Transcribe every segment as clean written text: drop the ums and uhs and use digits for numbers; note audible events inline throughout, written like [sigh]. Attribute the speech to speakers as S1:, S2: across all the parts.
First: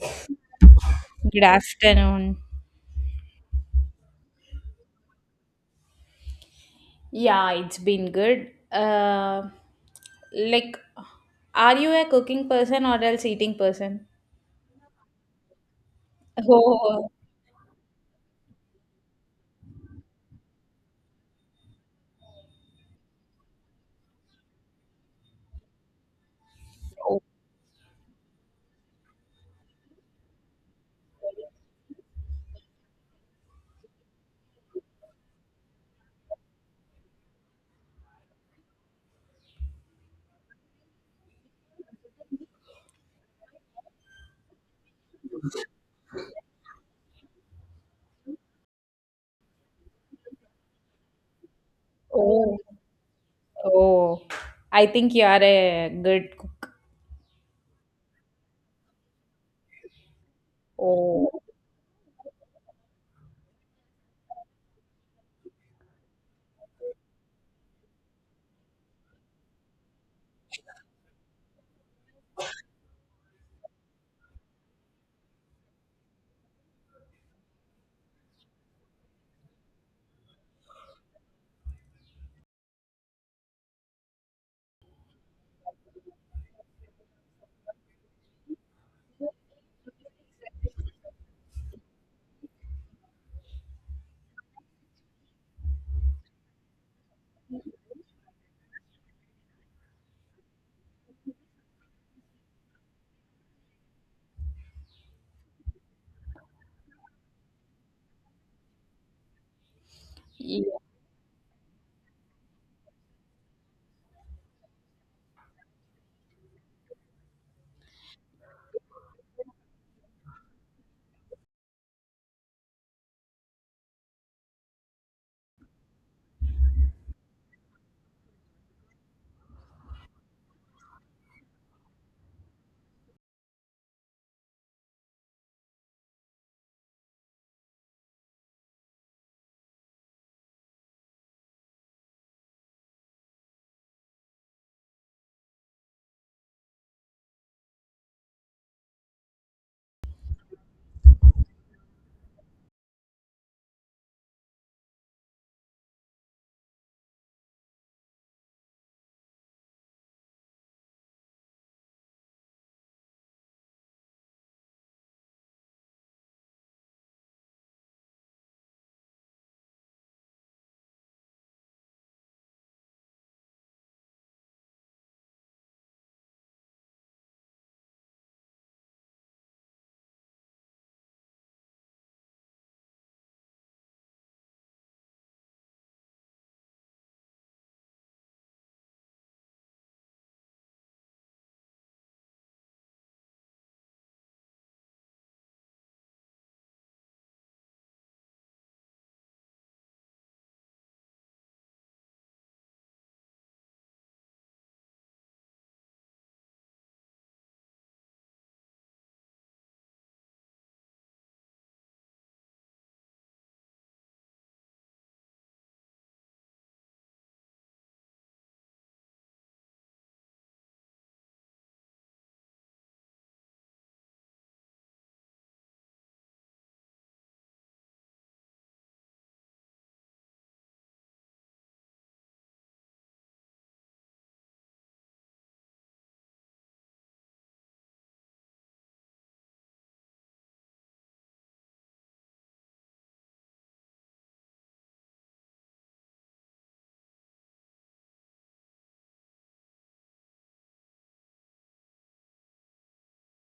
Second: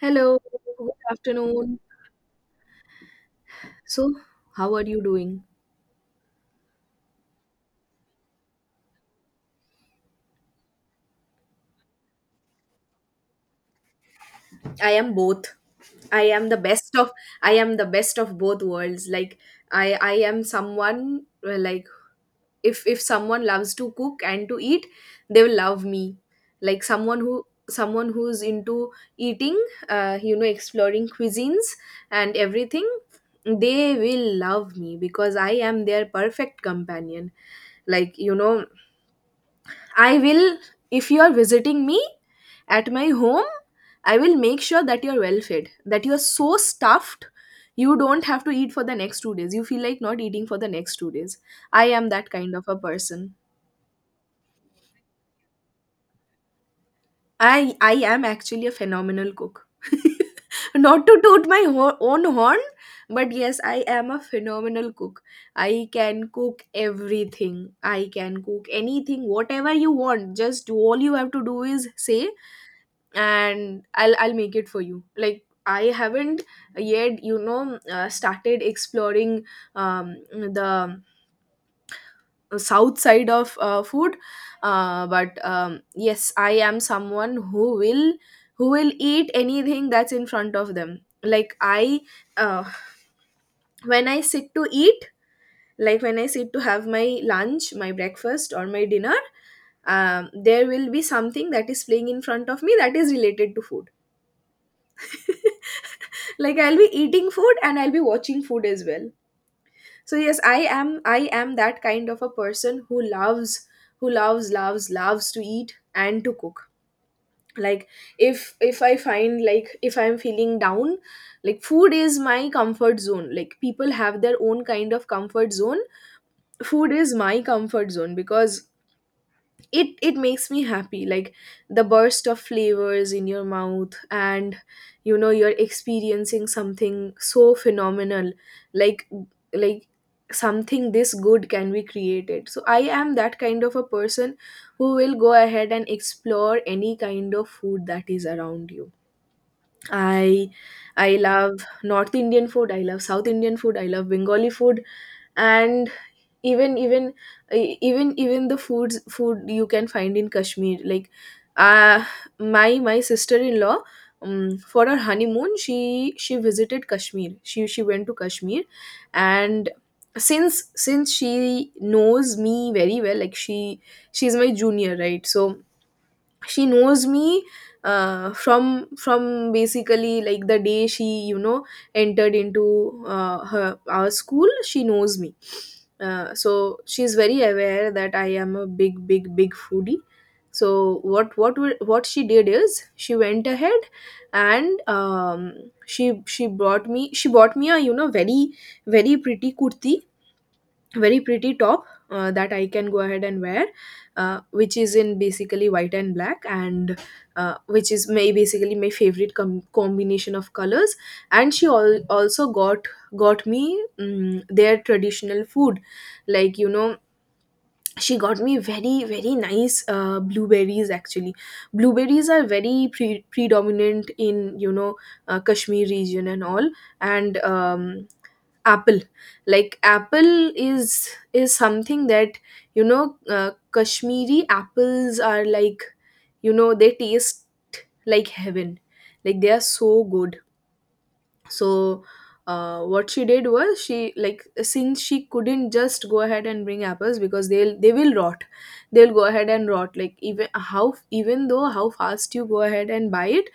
S1: Hello, good
S2: Good
S1: afternoon.
S2: afternoon.
S1: So, how are you doing?
S2: Yeah, it's been good. Like, are you a cooking person or else eating person?
S1: I am both. I am
S2: [laughs]
S1: the best of
S2: Oh,
S1: I am the best of both worlds. Like I am someone, like if someone loves to cook and to eat, they will love me. Like
S2: oh,
S1: someone who's into eating, exploring cuisines and everything, they will love me because I am their perfect companion. Like you know, I will, if you are visiting me at my home, I will make sure that you're well fed, that you're so stuffed, you don't have to eat for the next 2 days. You feel like not eating for the next 2 days. I am that kind
S2: oh,
S1: of a person.
S2: Oh, I think you are a good cook.
S1: I am actually a phenomenal cook. [laughs] Not to
S2: Oh.
S1: toot my own horn, but yes, I am a phenomenal cook. I can cook everything. I can cook anything, whatever you want. All you have to do is say, and I'll make it for you. Like I haven't yet started exploring the south side of food, but yes, I am someone who will eat anything that's in front of them. Like I uh, when I sit to eat, like when I sit to have my lunch, my breakfast, or my dinner, there will be something that is playing in front of me that is related to food. [laughs] Like I'll be eating food and I'll be watching food as well. So yes, i
S2: Yeah.
S1: am i am that kind of a person who loves, who loves to eat and to cook. Like if I find, like if I'm feeling down, like food is my comfort zone. Like people have their own kind of comfort zone. Food is my comfort zone because it makes me happy. Like the burst of flavors in your mouth, and you know you're experiencing something so phenomenal, like like something this good can be created. So I am that kind of a person who will go ahead and explore any kind of food that is around you. I i love north Indian food, I love south Indian food, I love Bengali food, and even even e- even even the foods food you can find in Kashmir. Like uh my sister-in-law, for her honeymoon, she visited Kashmir, she went to Kashmir. And since she knows me very well. Like she she's my junior, right? So she knows me from basically like the day she, you know, entered into her our school, she knows me. So she's very aware that I am a big, big, big foodie. So what she did is, she went ahead and, she brought me she bought me a, you know, very very pretty kurti, very pretty top, that I can go ahead and wear, which is in basically white and black, and which is my basically my favorite combination of colors. And she also got me their traditional food, like you know. She got me very very nice blueberries. Actually, blueberries are very predominant in, you know, Kashmir region and all, and apple, like apple is something that, you know, Kashmiri apples are like, you know, they taste like heaven, like they are so good. So what she did was, she like, since she couldn't just go ahead and bring apples because they will rot, they'll go ahead and rot. Like even how, even though how fast you go ahead and buy it,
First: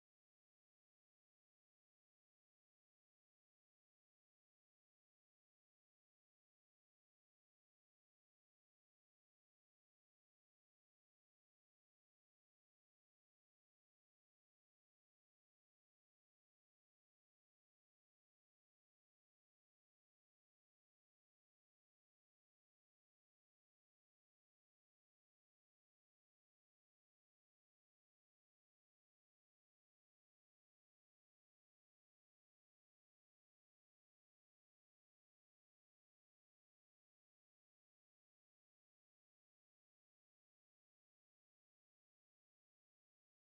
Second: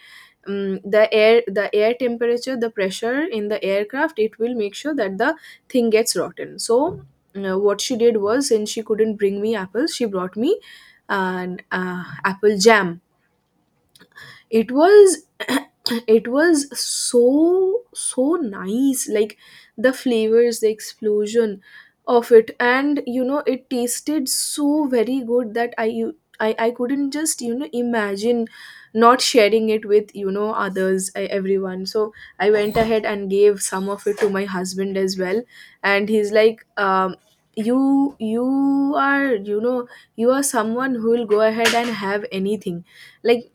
S1: the air temperature, the pressure in the aircraft, it will make sure that the thing gets rotten. So what she did was, since she couldn't bring me apples, she brought me an apple jam. It was [clears throat] it was so so nice. Like the flavors, the explosion of it, and you know it tasted so very good that I couldn't just, you know, imagine not sharing it with, you know, others, everyone. So I went ahead and gave some of it to my husband as well, and he's like, you, you are you know you are someone who will go ahead and have anything. Like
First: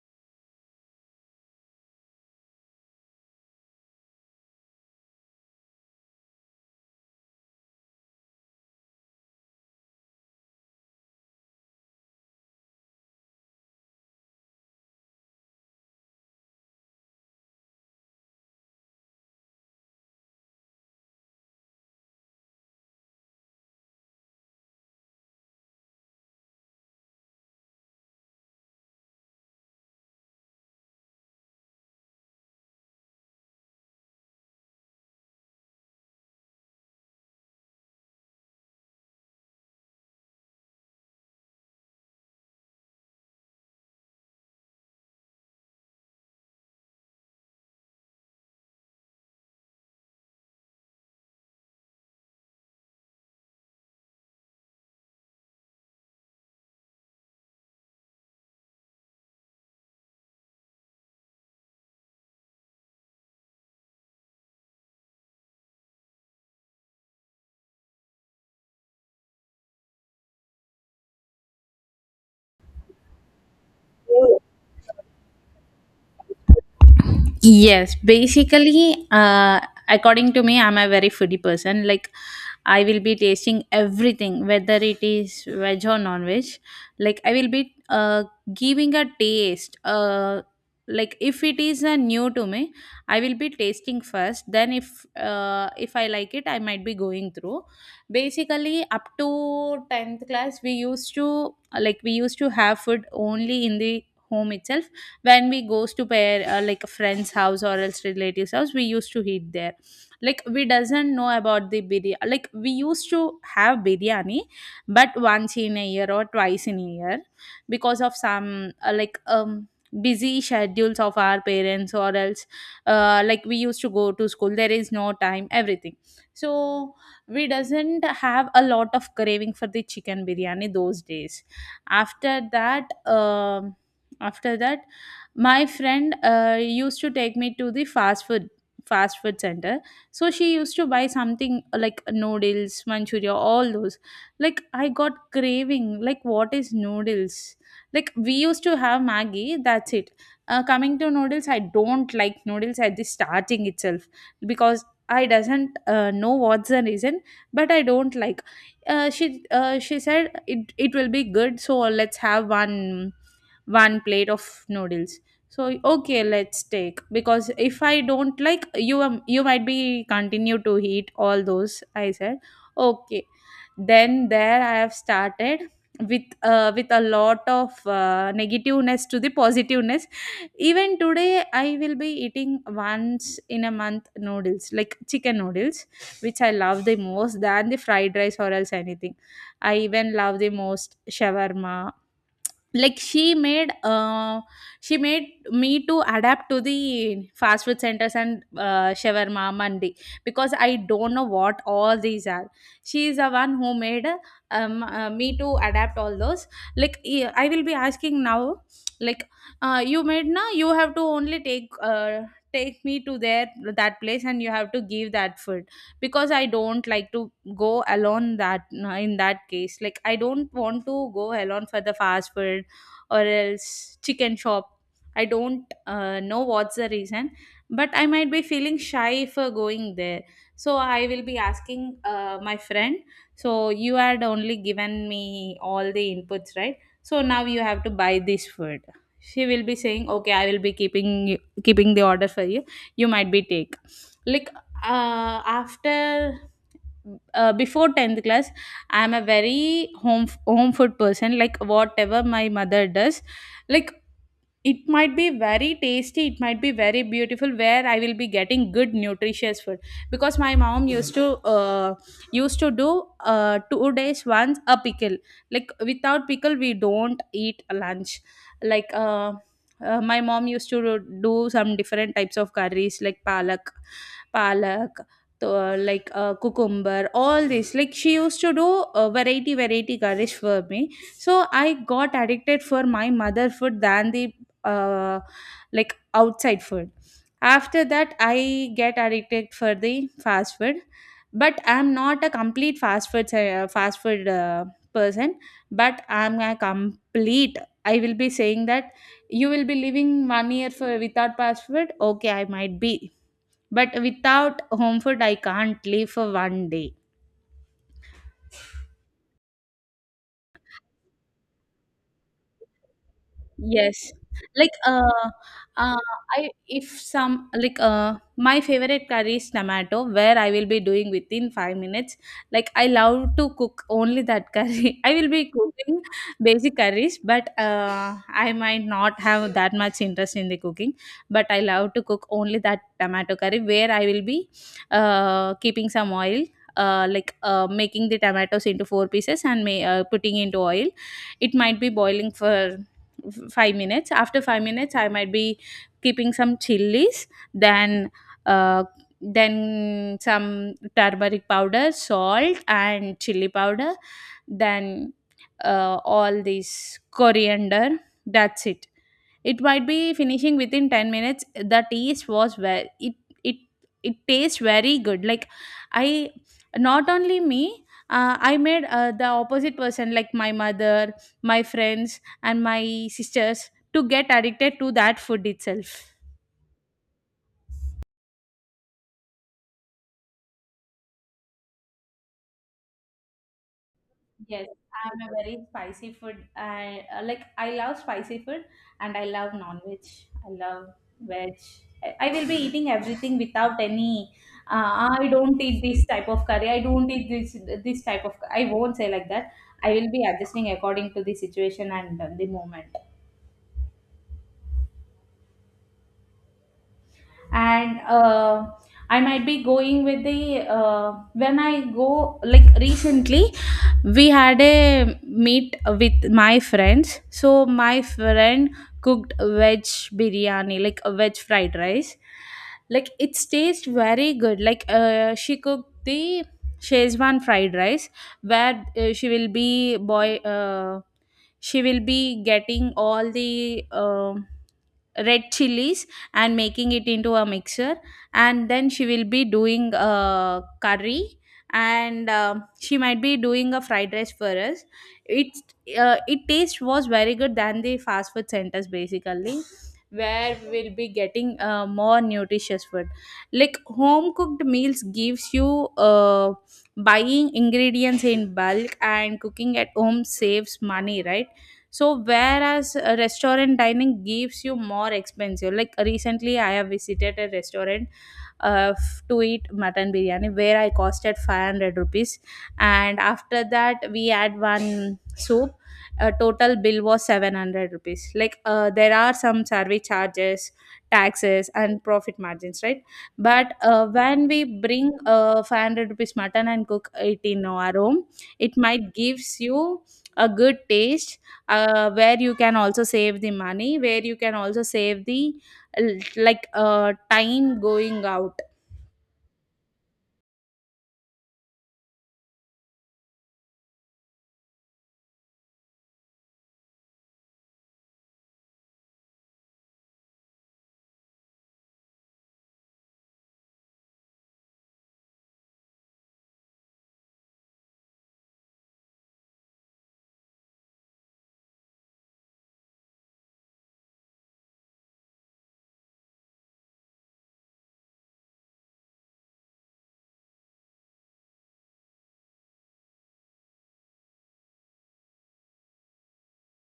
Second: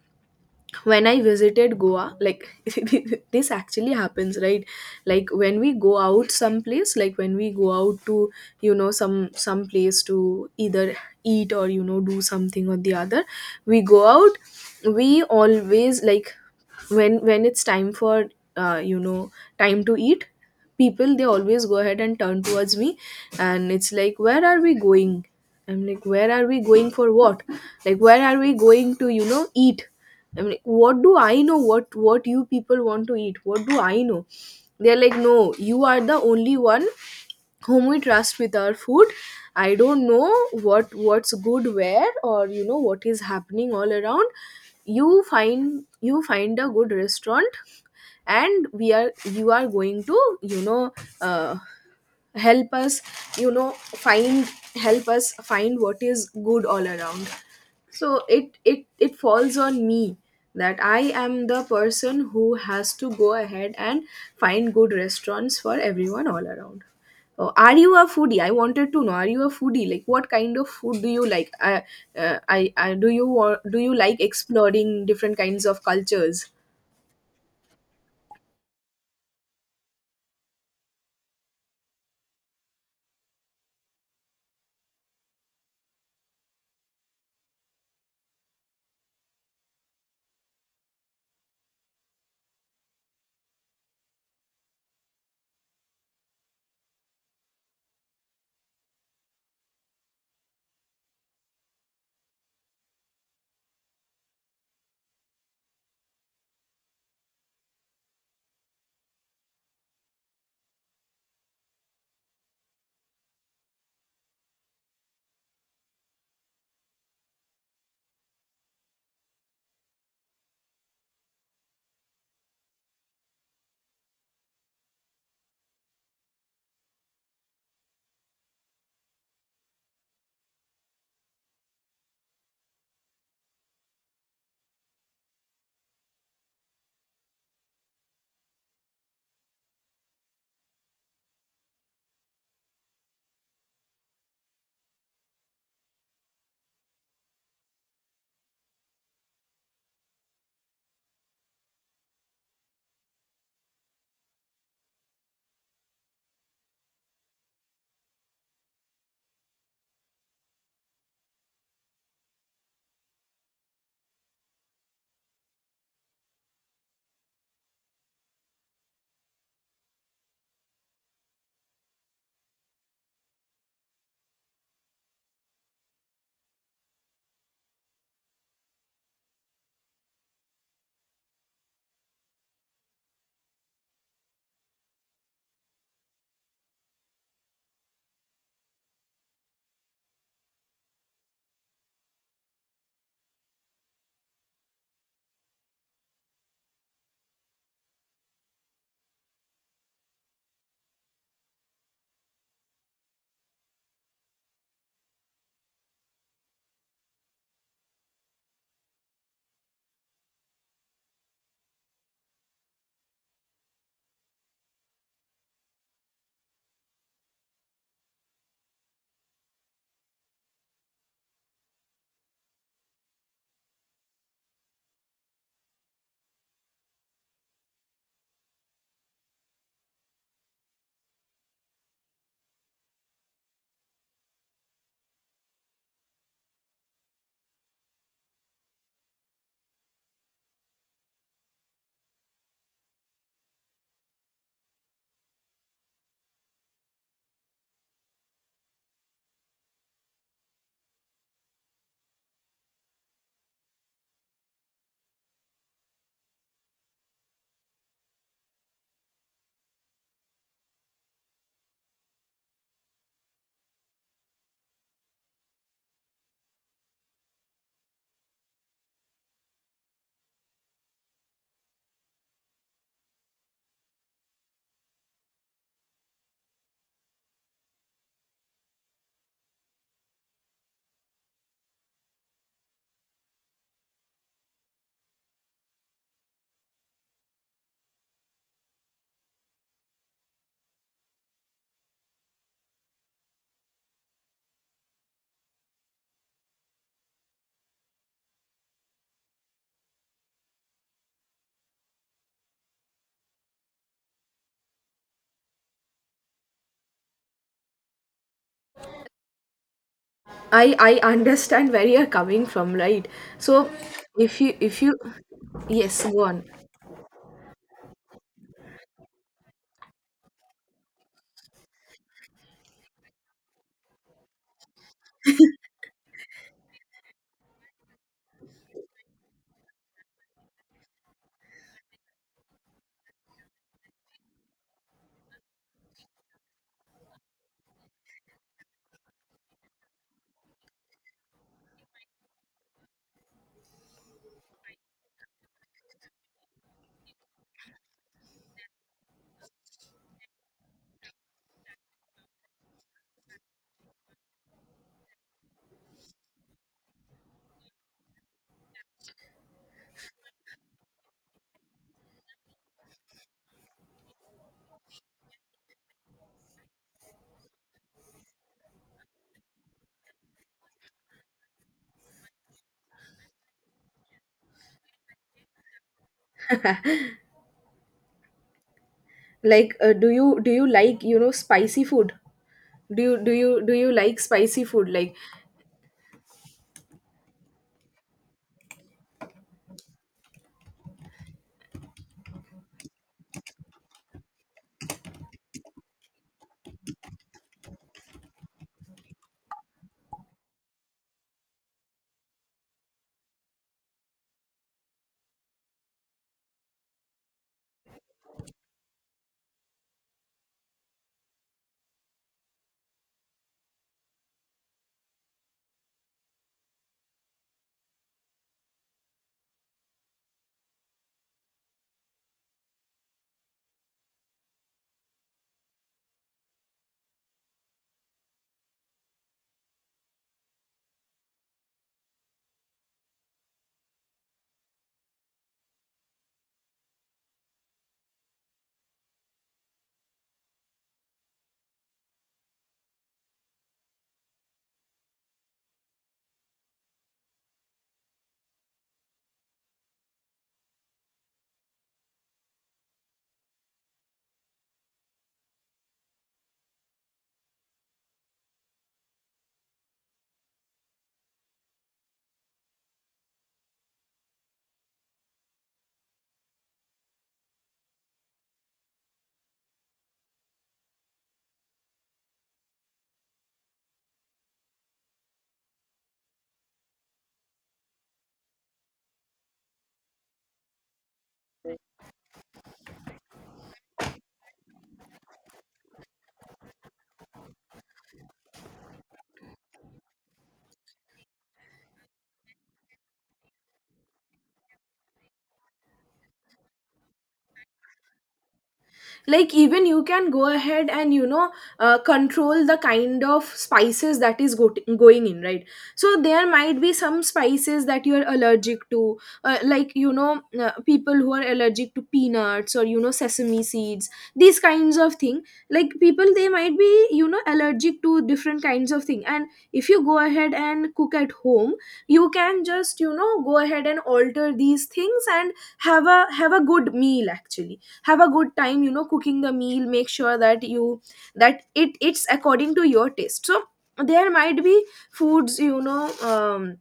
S1: when I visited Goa, like [laughs] this actually happens, right? Like when we go out someplace, like when we go out to, you know, some place to either eat or, you know, do something or the other, we go out, we always like, when it's time for, uh, you know time to eat, people, they always go ahead and turn towards me, and it's like, where are we going? I'm like, where are we going for what? Like, where are we going to, you know, eat? I'm like, what do I know? What you people want to eat, what do I know? They're like, no, you are the only one whom we trust with our food. I don't know what's good where or, you know, what is happening all around. You find, you find a good restaurant, and we are you are going to, you know, uh, help us, you know, find, help us find what is good all around. So it falls on me that I am the person who has to go ahead and find good restaurants for everyone all around. Oh, are you a foodie? I wanted to know, are you a foodie? Like, what kind of food do you like? I do you want Do you like exploring different kinds of cultures?
S2: Yes, basically, according to me, I'm a very foodie person. Like, I will be tasting everything, whether it is veg or non-veg. Like, I will be giving a taste. If it is new to me, I will be tasting first. Then, if I like it, I might be going through. Basically, up to tenth class, we used to have food only in the home itself when we goes to pair like a friend's house or else relatives house, we used to eat there. Like, we doesn't know about the biryani. Like, we used to have biryani, but once in a year or twice in a year, because of some busy schedules of our parents or else like we used to go to school, there is no time, everything. So we doesn't have a lot of craving for the chicken biryani those days. after that um After that, my friend used to take me to the fast food center. So she used to buy something like noodles, manchuria, all those. Like, I got craving, like what is noodles. Like, we used to have maggie, that's it. Uh, coming to noodles, I don't like noodles at the starting itself, because I doesn't know what's the reason, but I don't like. She said it it will be good, so let's have one one plate of noodles. So okay, let's take, because if I don't like you, you might be continue to eat all those. I said okay. Then there I have started with a lot of negativeness to the positiveness. Even today I will be eating once in a month noodles, like chicken noodles, which I love the most than the fried rice or else anything. I even love the most shawarma. like she made uh, she made me to adapt to the fast food centers and shawarma mandi, because I don't know what all these are. She is the one who made me to adapt all those. Like, I will be asking now, like, you made na, you have to only take take me to there, that place, and you have to give that food, because I don't like to go alone that. In that case, like, I don't want to go alone for the fast food or else chicken shop. I don't know what's the reason, but I might be feeling shy for going there. So I will be asking my friend, so you had only given me all the inputs, right? So now you have to buy this food. She will be saying okay, I will be keeping the order for you. You might be take. Like, after before 10th class, I am a very home food person, like whatever my mother does. Like, it might be very tasty, it might be very beautiful, where I will be getting good nutritious food, because my mom uh, used to do 2 days once a pickle. Like, without pickle we don't eat lunch. like uh, my mom used to do some different types of curries like palak to, cucumber, all this, like she used to do variety curries for me. So I got addicted for my mother food than the uh, like outside food. After that I get addicted for the fast food, but I'm not a complete fast food person, but I'm a complete, I will be saying that, you will be living 1 year for without fast food, okay I might be, but without home food I can't live for 1 day.
S1: I understand where you're coming from, right? So
S2: Yes, like
S1: if you
S2: uh, uh,
S1: yes, go on.
S2: I, if some, my favorite curry is tomato, where I will be doing within 5 minutes. Like, I love to cook only that curry. [laughs] I will be cooking basic curries, but I might not have that much interest in the cooking. But I love to cook only that tomato curry, where I will be keeping some oil. Making the tomatoes into four pieces and putting into oil, it might be boiling for 5 minutes. After 5 minutes I might be keeping some chilies, then uh, then some turmeric powder, salt and chili powder, then all this coriander. That's it. It might be finishing within 10 minutes. The taste was very it it it tastes very good. Like, I, not only me, I made the opposite person like my mother, my friends and my sisters to get addicted to that food itself.
S1: Like, do you like, you know, spicy food? Do you like spicy
S2: Yes,
S1: food?
S2: I'm a very spicy food. I I love spicy food and I love non-veg. I love veg. I will be eating everything without any I don't eat this type of curry. I don't eat this, this type of, I won't say like that. I will be adjusting according to the situation and the moment. And I might be going with the when I go, like recently we had a meet with my friends. So my friend cooked veg biryani, like a veg fried rice. Like, it tastes very good. Like, she cooked the Shezwan fried rice, where she will be getting all the red chilies and making it into a mixer, and then she will be doing a curry, and she might be doing a fried rice for us. It's it taste was very good than the fast food centers basically, where we'll be getting more nutritious food. Like, home cooked meals gives you uh, buying ingredients in bulk and cooking at home saves money, right? So whereas a restaurant dining gives you more expensive. Like, recently I have visited a restaurant to eat mutton biryani, where I costed 500 rupees. And after that, we had one soup. A total bill was 700 rupees. Like, there are some survey charges, taxes, and profit margins, right? But when we bring 500 rupees mutton and cook it in our home, it might gives you a good taste, where you can also save the money, where you can also save the time going out.
S1: Like even you can go ahead and, you know, control the kind of spices that is going in, right? So there might be some spices that you're allergic to, like, you know, people who are allergic to peanuts or, you know, sesame seeds, these kinds of thing. Like people, they might be, you know, allergic to different kinds of thing, and if you go ahead and cook at home, you can just, you know, go ahead and alter these things and have a, good meal. Actually, have a good time, you know, cooking the meal, make sure that it's according to your taste. So there might be foods, you know, um,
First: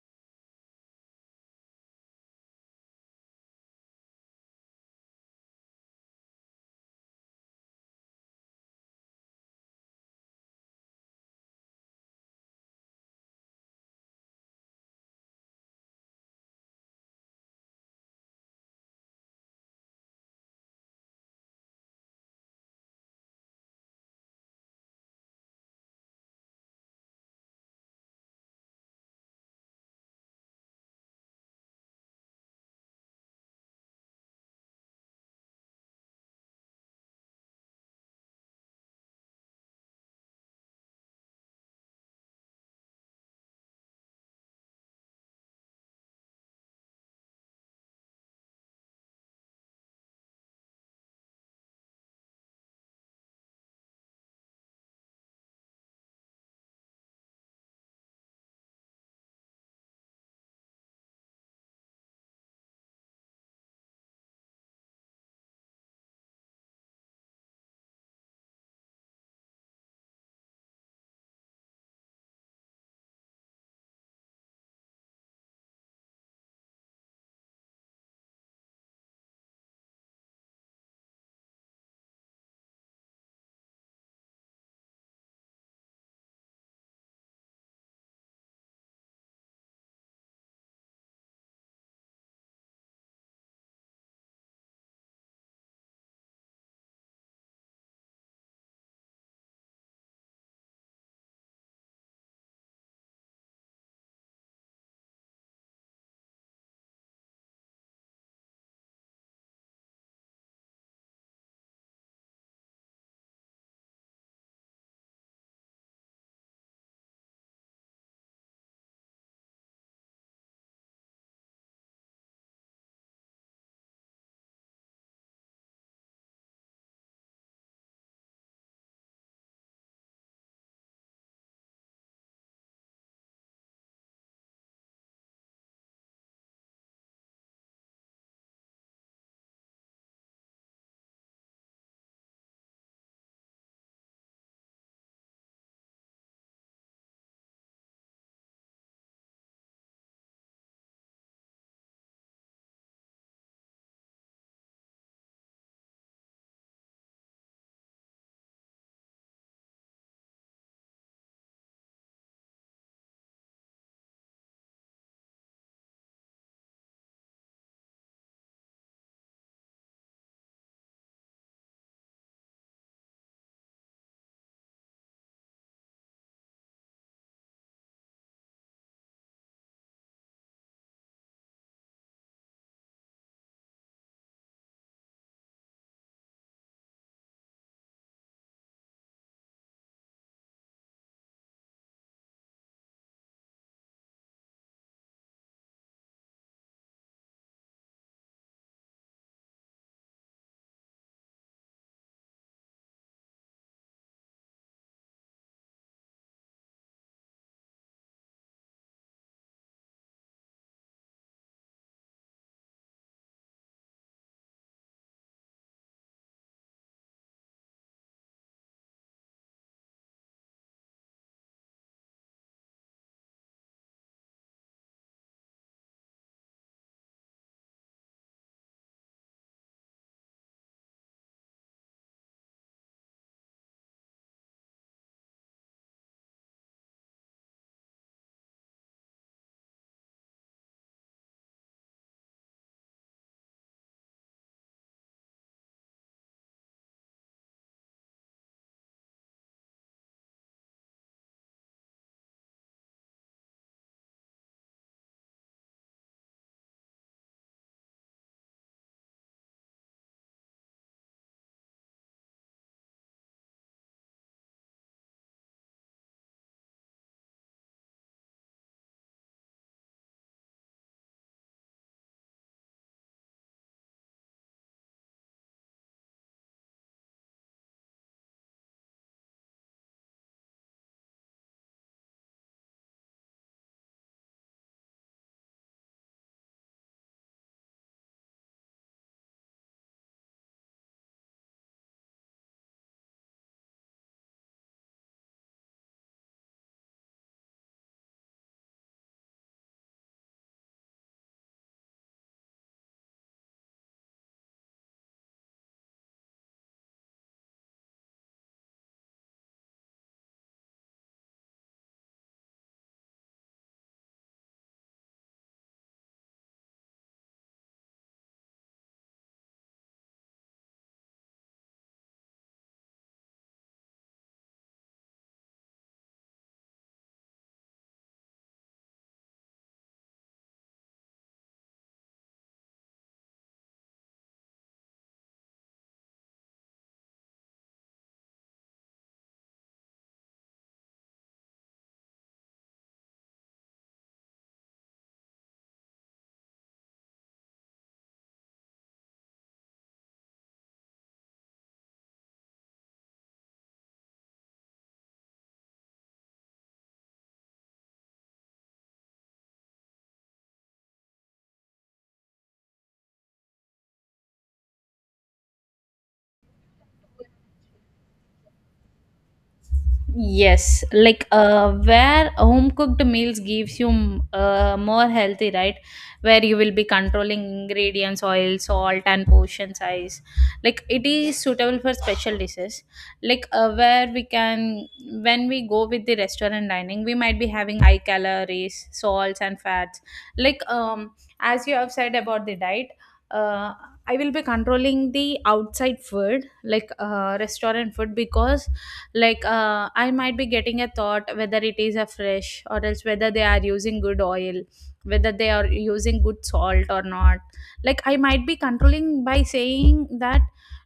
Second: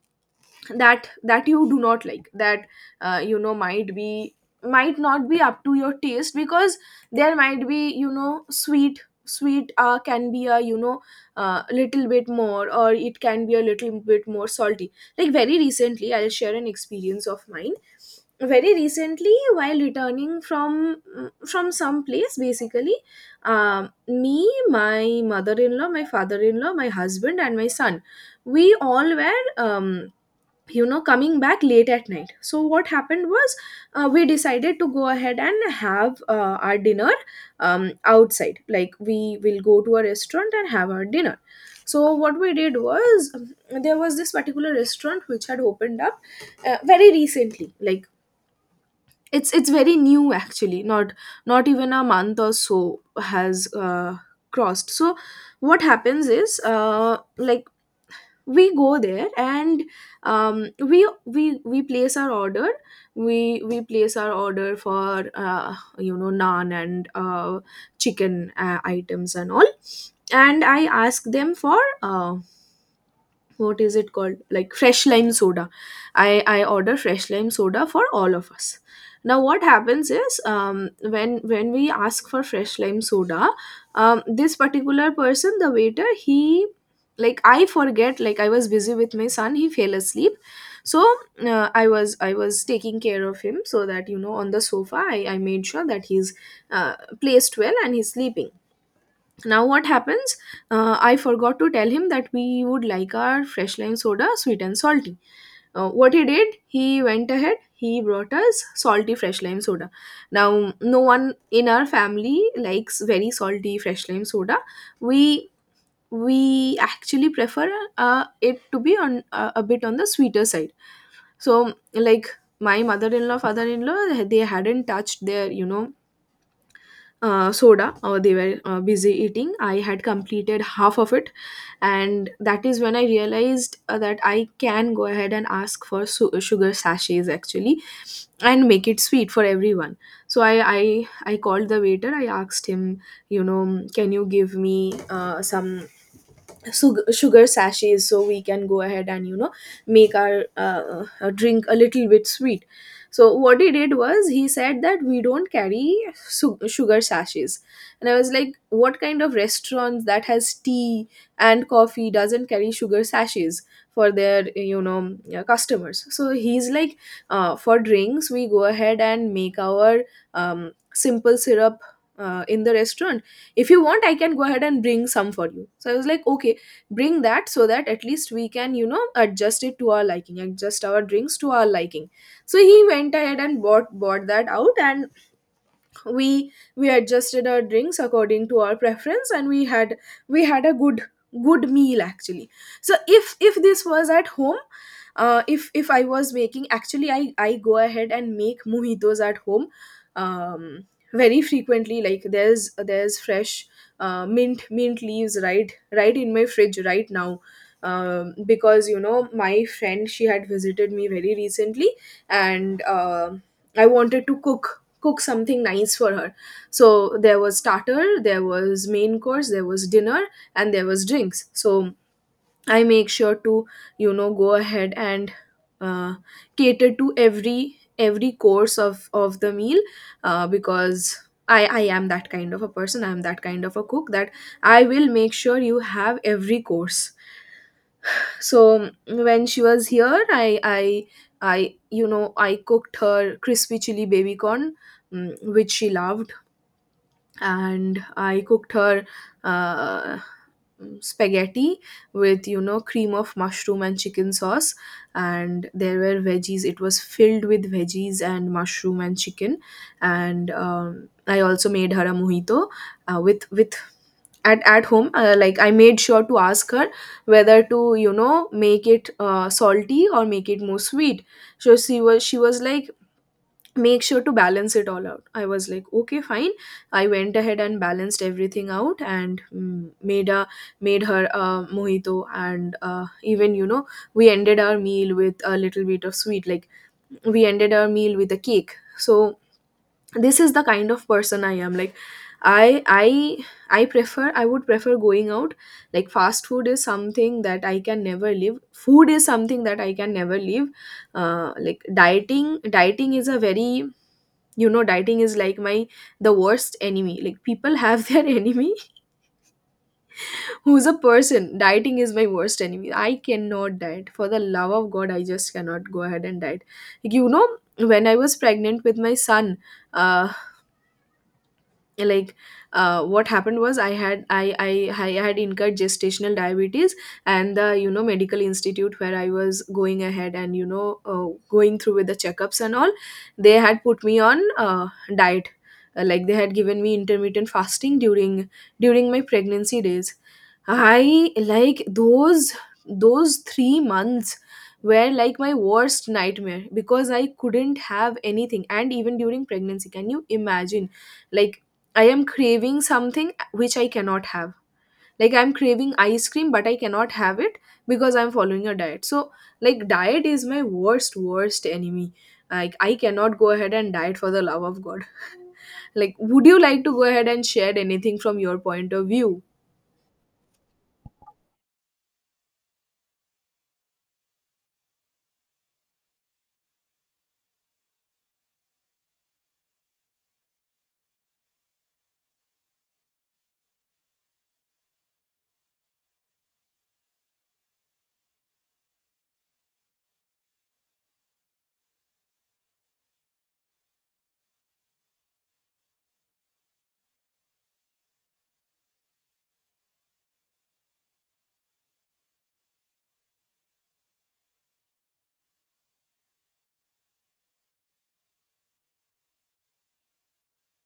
S1: that you do not like, that, you know, might be, might not be up to your taste. Because there might be, you know, sweet, can be a, you know, little bit more, or it can be a little bit more salty. Like very recently, I'll share an experience of mine. Very recently, while returning from some place basically, me, my mother-in-law, my father-in-law, my husband, and my son, we all were, you know, coming back late at night. So what happened was, we decided to go ahead and have our dinner outside. Like we will go to a restaurant and have our dinner. So what we did was, there was this particular restaurant which had opened up very recently. Like it's very new, actually not even a month or so has crossed. So what happens is, like, we go there and, we place our order, we place our order for, you know, naan and chicken items and all, and I ask them for what is it called, like fresh lime soda. I order fresh lime soda for all of us. Now what happens is, when we ask for fresh lime soda, this particular person, the waiter, he, like, I forget, like I was busy with my son, he fell asleep. So I was taking care of him, so that, you know, on the sofa, I made sure that he's uh, placed well and he's sleeping. Now what happens? I forgot to tell him that we would like our fresh lime soda sweet and salty. What he did, he went ahead, he brought us salty fresh lime soda. Now no one in our family likes very salty fresh lime soda. We we actually prefer, it to be on, a bit on the sweeter side. So like my mother-in-law, father-in-law, they hadn't touched their soda, they were busy eating. I had completed half of it, and that is when I realized that I can go ahead and ask for sugar sachets, actually, and make it sweet for everyone. So I called the waiter. I asked him, you know can you give me some sugar sachets so we can go ahead and make our drink a little bit sweet? So what he did was, he said that we don't carry sugar sachets. And I was like, what kind of restaurants that has tea and coffee doesn't carry sugar sachets for their customers? So he's like, for drinks we go ahead and make our simple syrup in the restaurant. If you want, I can go ahead and bring some for you. So I was like, okay, bring that, so that at least we can adjust our drinks to our liking. So he went ahead and bought that out, and we adjusted our drinks according to our preference, and we had a good meal actually. So if this was at home, if I was making, actually, I go ahead and make mojitos at home, um very frequently. Like, there's fresh mint leaves right in my fridge right now. Because my friend, she had visited me very recently, and I wanted to cook, something nice for her. So there was starter, there was main course, there was dinner, and there was drinks. So I make sure to go ahead and uh, cater to every course of the meal, because I am that kind of a person, I am that kind of a cook that I will make sure you have every course. So when she was here, I you know I cooked her crispy chili baby corn, which she loved. And I cooked her uh, spaghetti with cream of mushroom and chicken sauce, and there were veggies. It was filled with veggies and mushroom and chicken, and I also made her a mojito with with. At home, like, I made sure to ask her whether to make it salty or make it more sweet. So she was like, make sure to balance it all out. I was like, okay, fine. I went ahead and balanced everything out, and made her a mojito. And even, we ended our meal with a little bit of sweet. Like, we ended our meal with a cake. So this is the kind of person I am. Like, i i I would prefer going out. Like, fast food is something that I can never leave, food is something that I can never leave. Like, dieting is a very, dieting is like my the worst enemy. Like, people have [laughs] their enemy. Who's a person? Dieting is my worst enemy. I cannot diet for the love of god. I just cannot go ahead and diet. Like, when I was pregnant with my son, uh, like, what happened was, I had incurred gestational diabetes. And the, medical institute where I was going ahead and, going through with the checkups and all, they had put me on diet. Like they had given me intermittent fasting during my pregnancy days. I like those 3 months were like my worst nightmare, because I couldn't have anything. And even during pregnancy, can you imagine, like, I am craving something which I cannot have. Like, I'm craving ice cream but I cannot have it because I'm following a diet. So, like, diet is my worst enemy. Like, I cannot go ahead and diet for the love of god. [laughs] Like, would you like to go ahead and share anything from your point of view?
S2: Yes, like where home cooked meals gives you more healthy, right? Where you will be controlling ingredients, oil, salt, and portion size. Like, it is suitable for special dishes. Like, where we can, when we go with the restaurant dining, we might be having high calories, salts, and fats. Like as you have said about the diet, uh, I will be controlling the outside food, like restaurant food, because like I might be getting a thought whether it is a fresh or else whether they are using good oil, whether they are using good salt or not. Like, I might be controlling by saying that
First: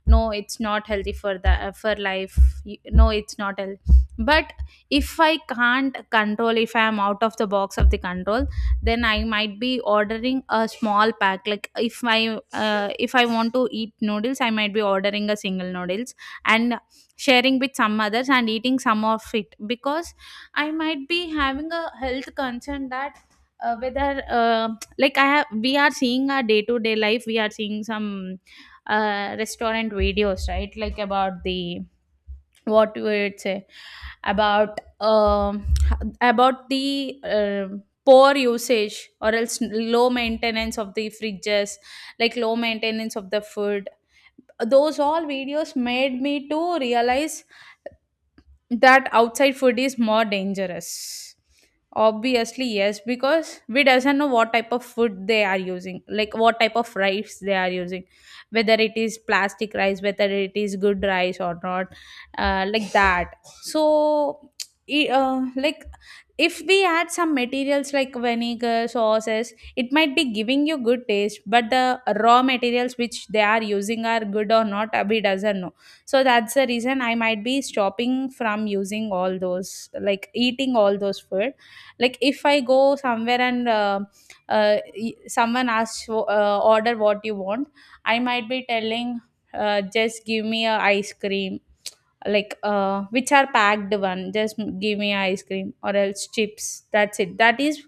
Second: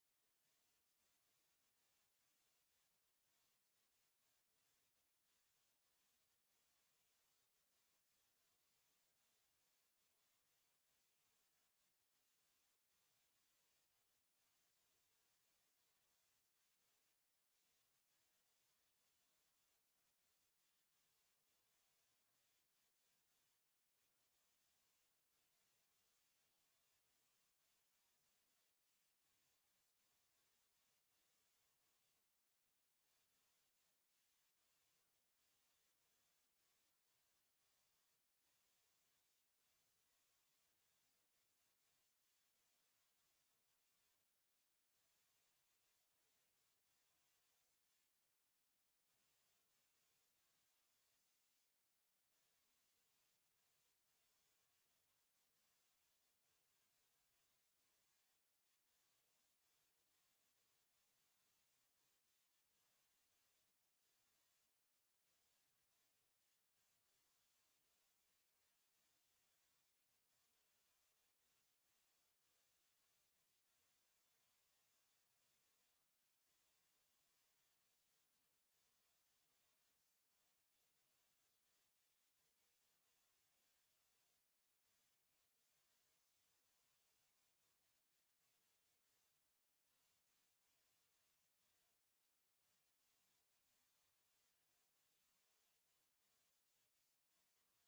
S2: no, it's not healthy for the for life. No, it's not healthy. But if I can't control, if I am out of the box of the control, then I might be ordering a small pack. Like, if I if I want to eat noodles, I might be ordering a single noodles and sharing with some others and eating some of it, because I might be having a health concern that whether like I have, we are seeing our day to day life, we are seeing some restaurant videos, right? Like, about the what we would say, about um about the poor usage or else low maintenance of the fridges, like low maintenance of the food. Those all videos made me to realize that outside food is more dangerous. Obviously yes, because we doesn't know what type of food they are using, like what type of rice they are using, whether it is plastic rice, whether it is good rice or not, like that. So like, if we add some materials like vinegar sauces, it might be giving you good taste, but the raw materials which they are using are good or not, we doesn't know. So that's the reason I might be stopping from using all those, like eating all those food. Like, if I go somewhere and uh, someone asks order what you want, I might be telling, just give me a ice cream, like which are packed one, just give me ice cream or else chips, that's it. That is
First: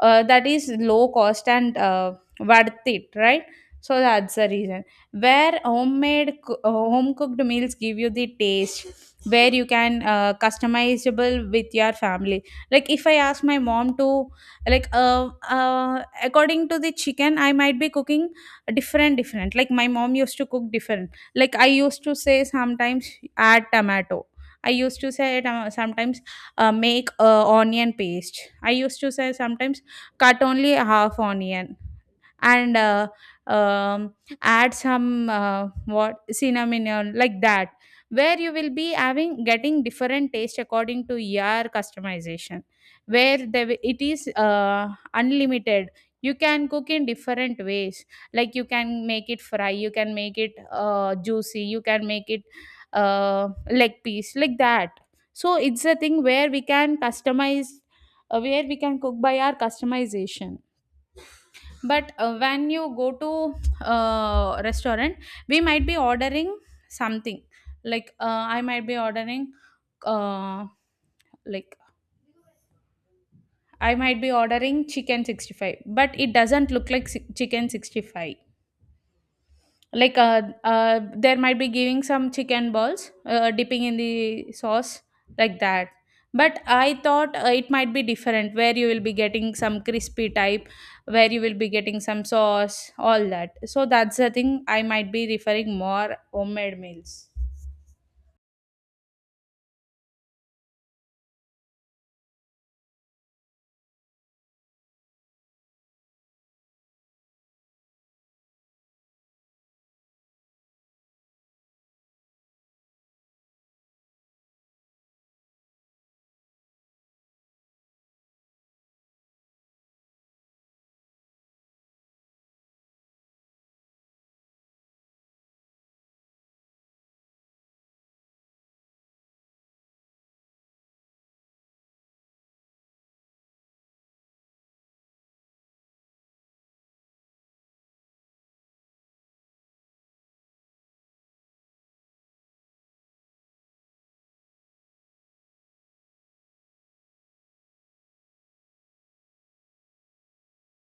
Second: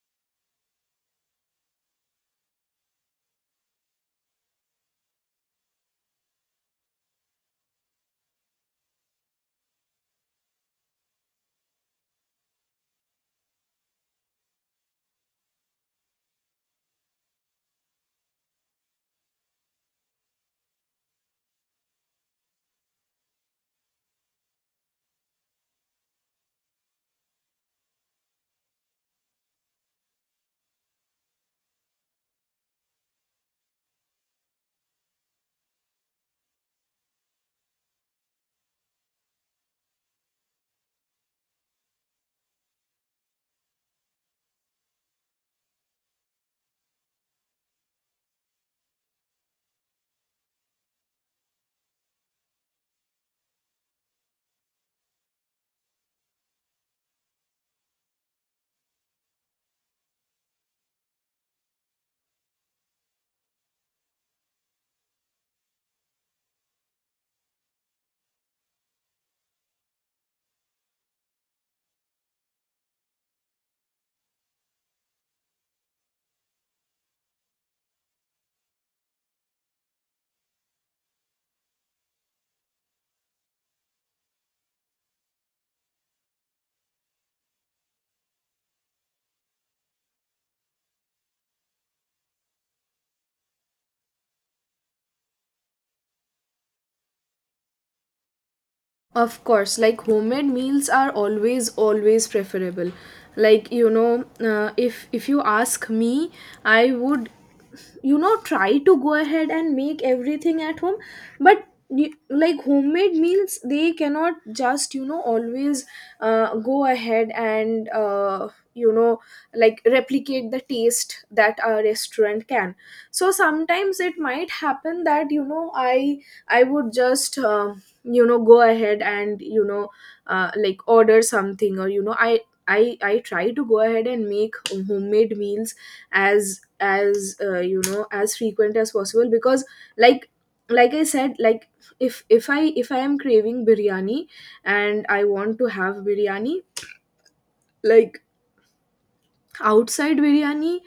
S2: that is low cost and worth it, right? So that's the reason where Home cooked meals give you the taste where you can customizable with your family. Like if I ask my mom to, like according to the chicken I might be cooking different, like my mom used to cook different. Like I used to say sometimes add tomato. I used to say sometimes make onion paste. I used to say sometimes cut only half onion, and um, add some what, cinnamon or like that, where you will be having getting different taste according to your customization, where it is unlimited. You can cook in different ways. Like you can make it fry, you can make it juicy, you can make it leg piece, like that. So it's a thing where we can customize, where we can cook by our customization. But when you go to restaurant, we might be ordering something. Like I might be ordering, uh, like I might be ordering chicken 65, but it doesn't look like chicken 65. Like there might be giving some chicken balls, dipping in the sauce, like that. But I thought it might be different, where you will be getting some crispy type, where you will be getting some sauce, all that. So that's the thing, I might be referring more homemade meals.
S1: Of course, like, homemade meals are always preferable. Like, if you ask me, I would, try to go ahead and make everything at home, but like, homemade meals, they cannot just always go ahead and, you know like, replicate the taste that a restaurant can. So sometimes it might happen that, I would just, go ahead and, like, order something. Or, I try to go ahead and make homemade meals as you know as frequent as possible. Because, like like I said, like, if I am craving biryani and I want to have biryani, like, outside biryani,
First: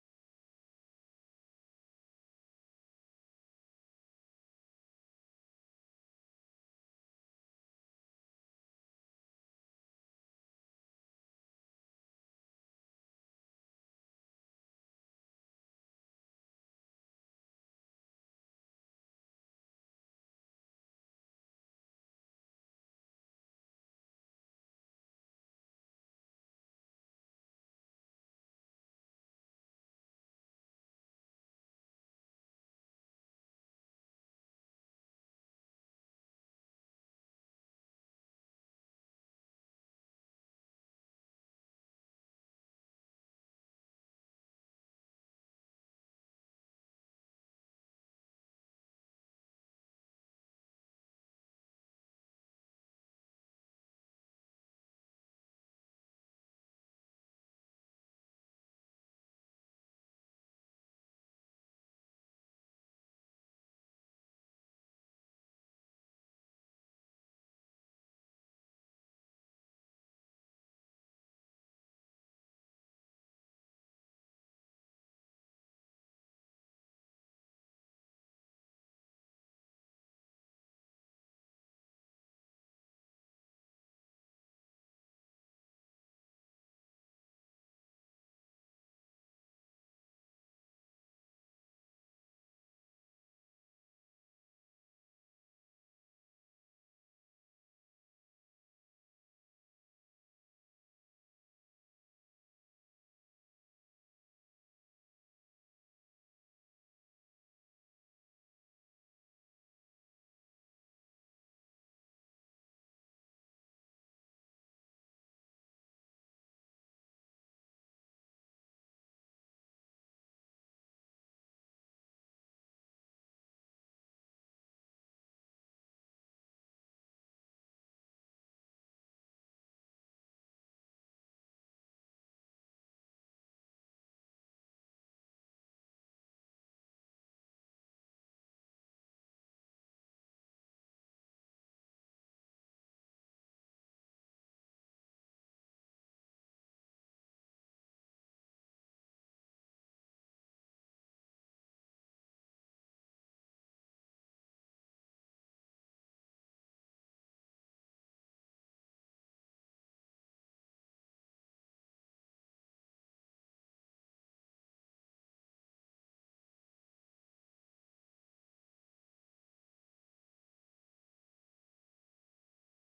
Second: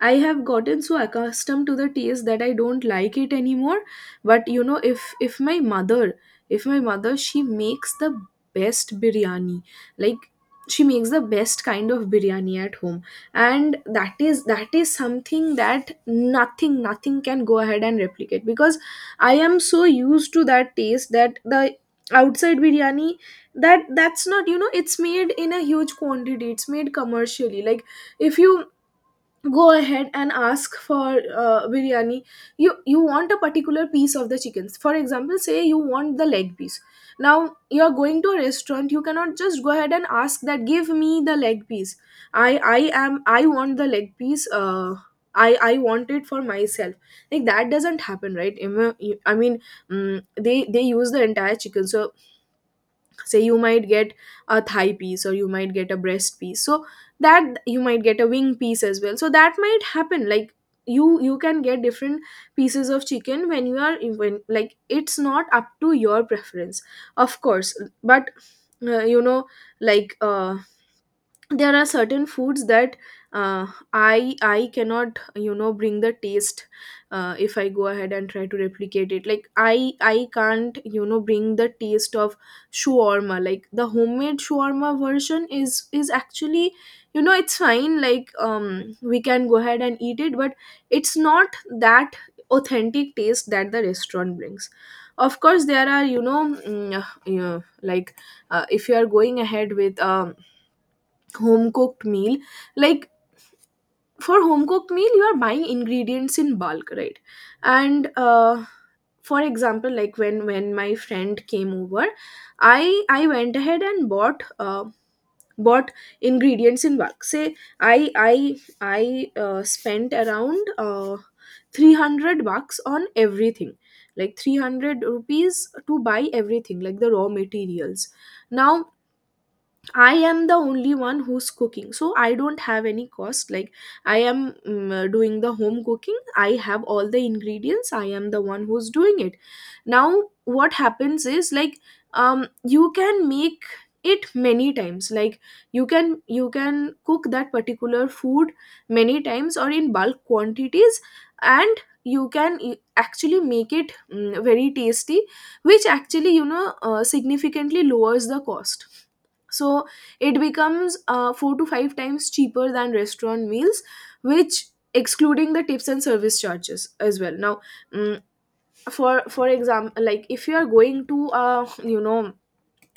S1: I have gotten so accustomed to the taste that I don't like it anymore. But, if my mother, she makes the best biryani. Like, she makes the best kind of biryani at home. And that is something that nothing can go ahead and replicate, because I am so used to that taste, that the outside biryani, that's not, it's made in a huge quantity, it's made commercially. Like, if you go ahead and ask for biryani, you want a particular piece of the chickens. For example, say you want the leg piece. Now you are going to a restaurant, you cannot just go ahead and ask that, give me the leg piece. i i I want the leg piece, I want it for myself. Like, that doesn't happen, right? I mean, mm they use the entire chicken. So, say you might get a thigh piece or you might get a breast piece, so that you might get a wing piece as well. So that might happen. Like, you can get different pieces of chicken when you are when like, it's not up to your preference, of course. But, uh, you know like, there are certain foods that, uh, I cannot, bring the taste if I go ahead and try to replicate it. Like, I can't, bring the taste of shawarma. Like, the homemade shawarma version is actually, it's fine. Like, we can go ahead and eat it, but it's not that authentic taste that the restaurant brings. Of course there are, like, if you are going ahead with home cooked meal, like, for home cooked meal you are buying ingredients in bulk, right? And for example, like, when my friend came over, i I went ahead and bought ingredients in bulk. Say, i i I spent around 300 bucks on everything, like 300 rupees, to buy everything, like the raw materials. Now, I am the only one who's cooking, so I don't have any cost. Like, I am, doing the home cooking. I have all the ingredients. I am the one who's doing it. Now, what happens is, like, you can make it many times. Like, you can cook that particular food many times or in bulk quantities, and you can actually make it, very tasty, which actually, significantly lowers the cost. So it becomes 4 to 5 times cheaper than restaurant meals, which excluding the tips and service charges as well. Now, mm, for example, like, if you are going to a,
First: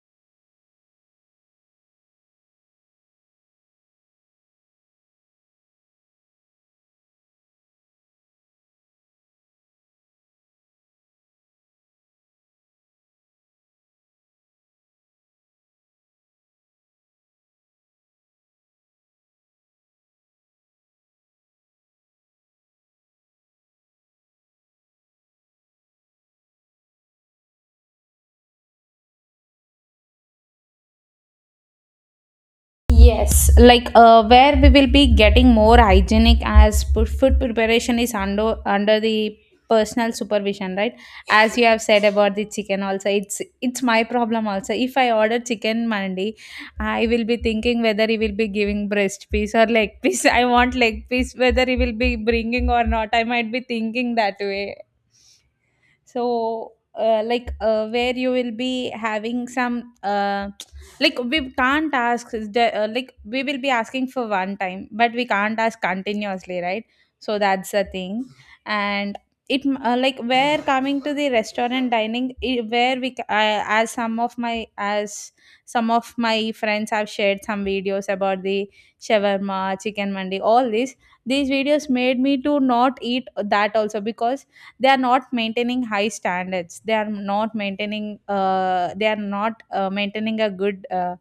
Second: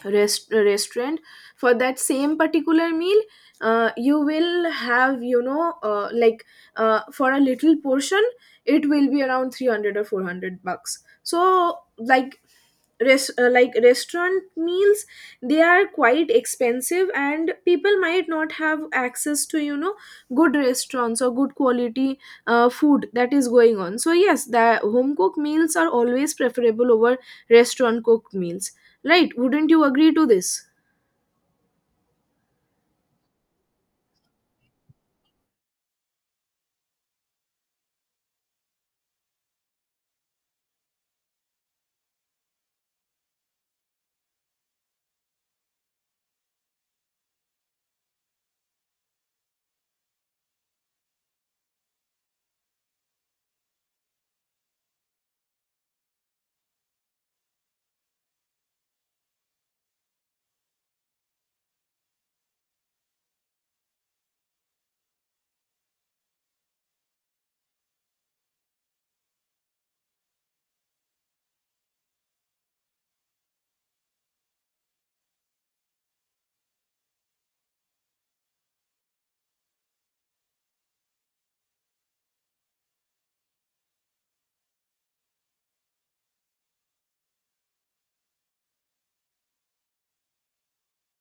S1: restaurant for that same particular meal, you will have, like, for a little portion, it will be around 300 or 400 bucks. So, like, restaurant meals, they are quite expensive, and people might not have access to, good restaurants or good quality food that is going on. So yes, the home cooked meals are always preferable over restaurant cooked meals, right? Wouldn't you agree to this?
S2: Yes, like where we will be getting more hygienic, as food preparation is under the personal supervision, right? As you have said about the chicken, also, it's my problem also. If I order chicken mandi, I will be thinking whether he will be giving breast piece or leg piece. [laughs] I want leg piece, whether he will be bringing or not. I might be thinking that way. So where you will be having some, like we can't ask the, like we will be asking for one time, but we can't ask continuously, right? So that's the thing. And like where coming to the restaurant dining, I, as some of my as some of my friends have shared some videos about the shawarma, chicken mandi, all this, these videos made me to not eat that also, because they are not maintaining high standards, they are not maintaining they are not maintaining a good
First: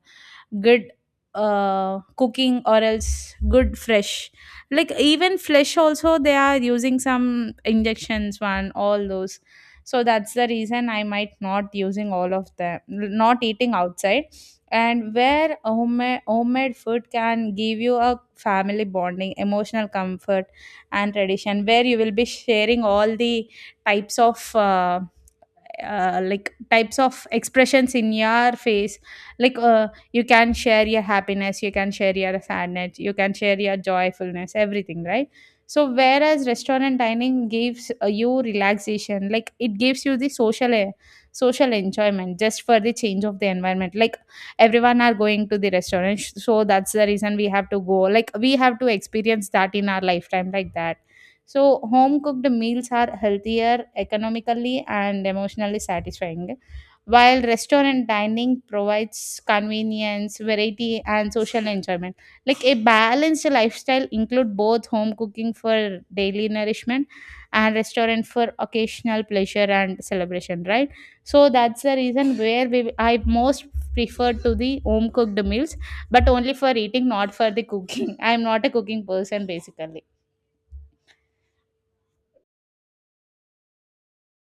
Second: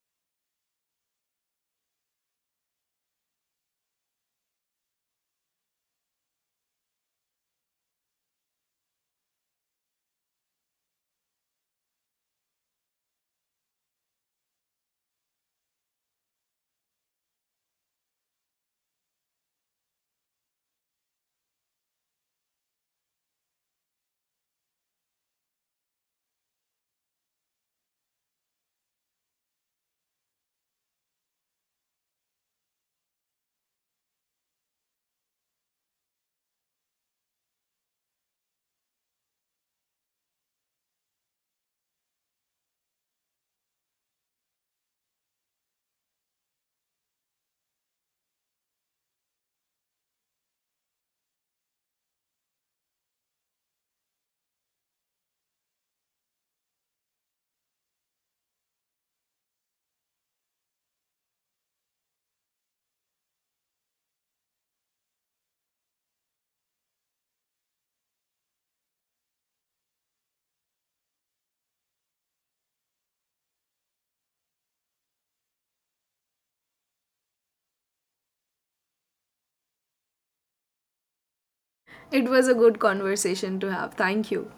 S2: good cooking, or else good fresh, like even flesh also they are using some injections one, all those. So that's the reason I might not using all of them, not eating outside. And where homemade food can give you a family bonding, emotional comfort, and tradition, where you will be sharing all the types of types of expressions in your face. Like you can share your happiness, you can share your sadness, you can share your joyfulness, everything, right? So whereas restaurant dining gives you relaxation, like it gives you the social enjoyment, just for the change of the environment. Like everyone are going to the restaurant, so that's the reason we have to go, like we have to experience that in our lifetime, like that. So, home cooked meals are healthier, economically and emotionally satisfying, while restaurant dining provides convenience, variety, and social enjoyment. Like a balanced lifestyle include both home cooking for daily nourishment and restaurant for occasional pleasure and celebration, right? So that's the reason where we I most prefer to the home cooked meals, but only for eating, not for the cooking. [laughs] I'm not a cooking person basically.
S1: It was a good conversation to have. Thank you.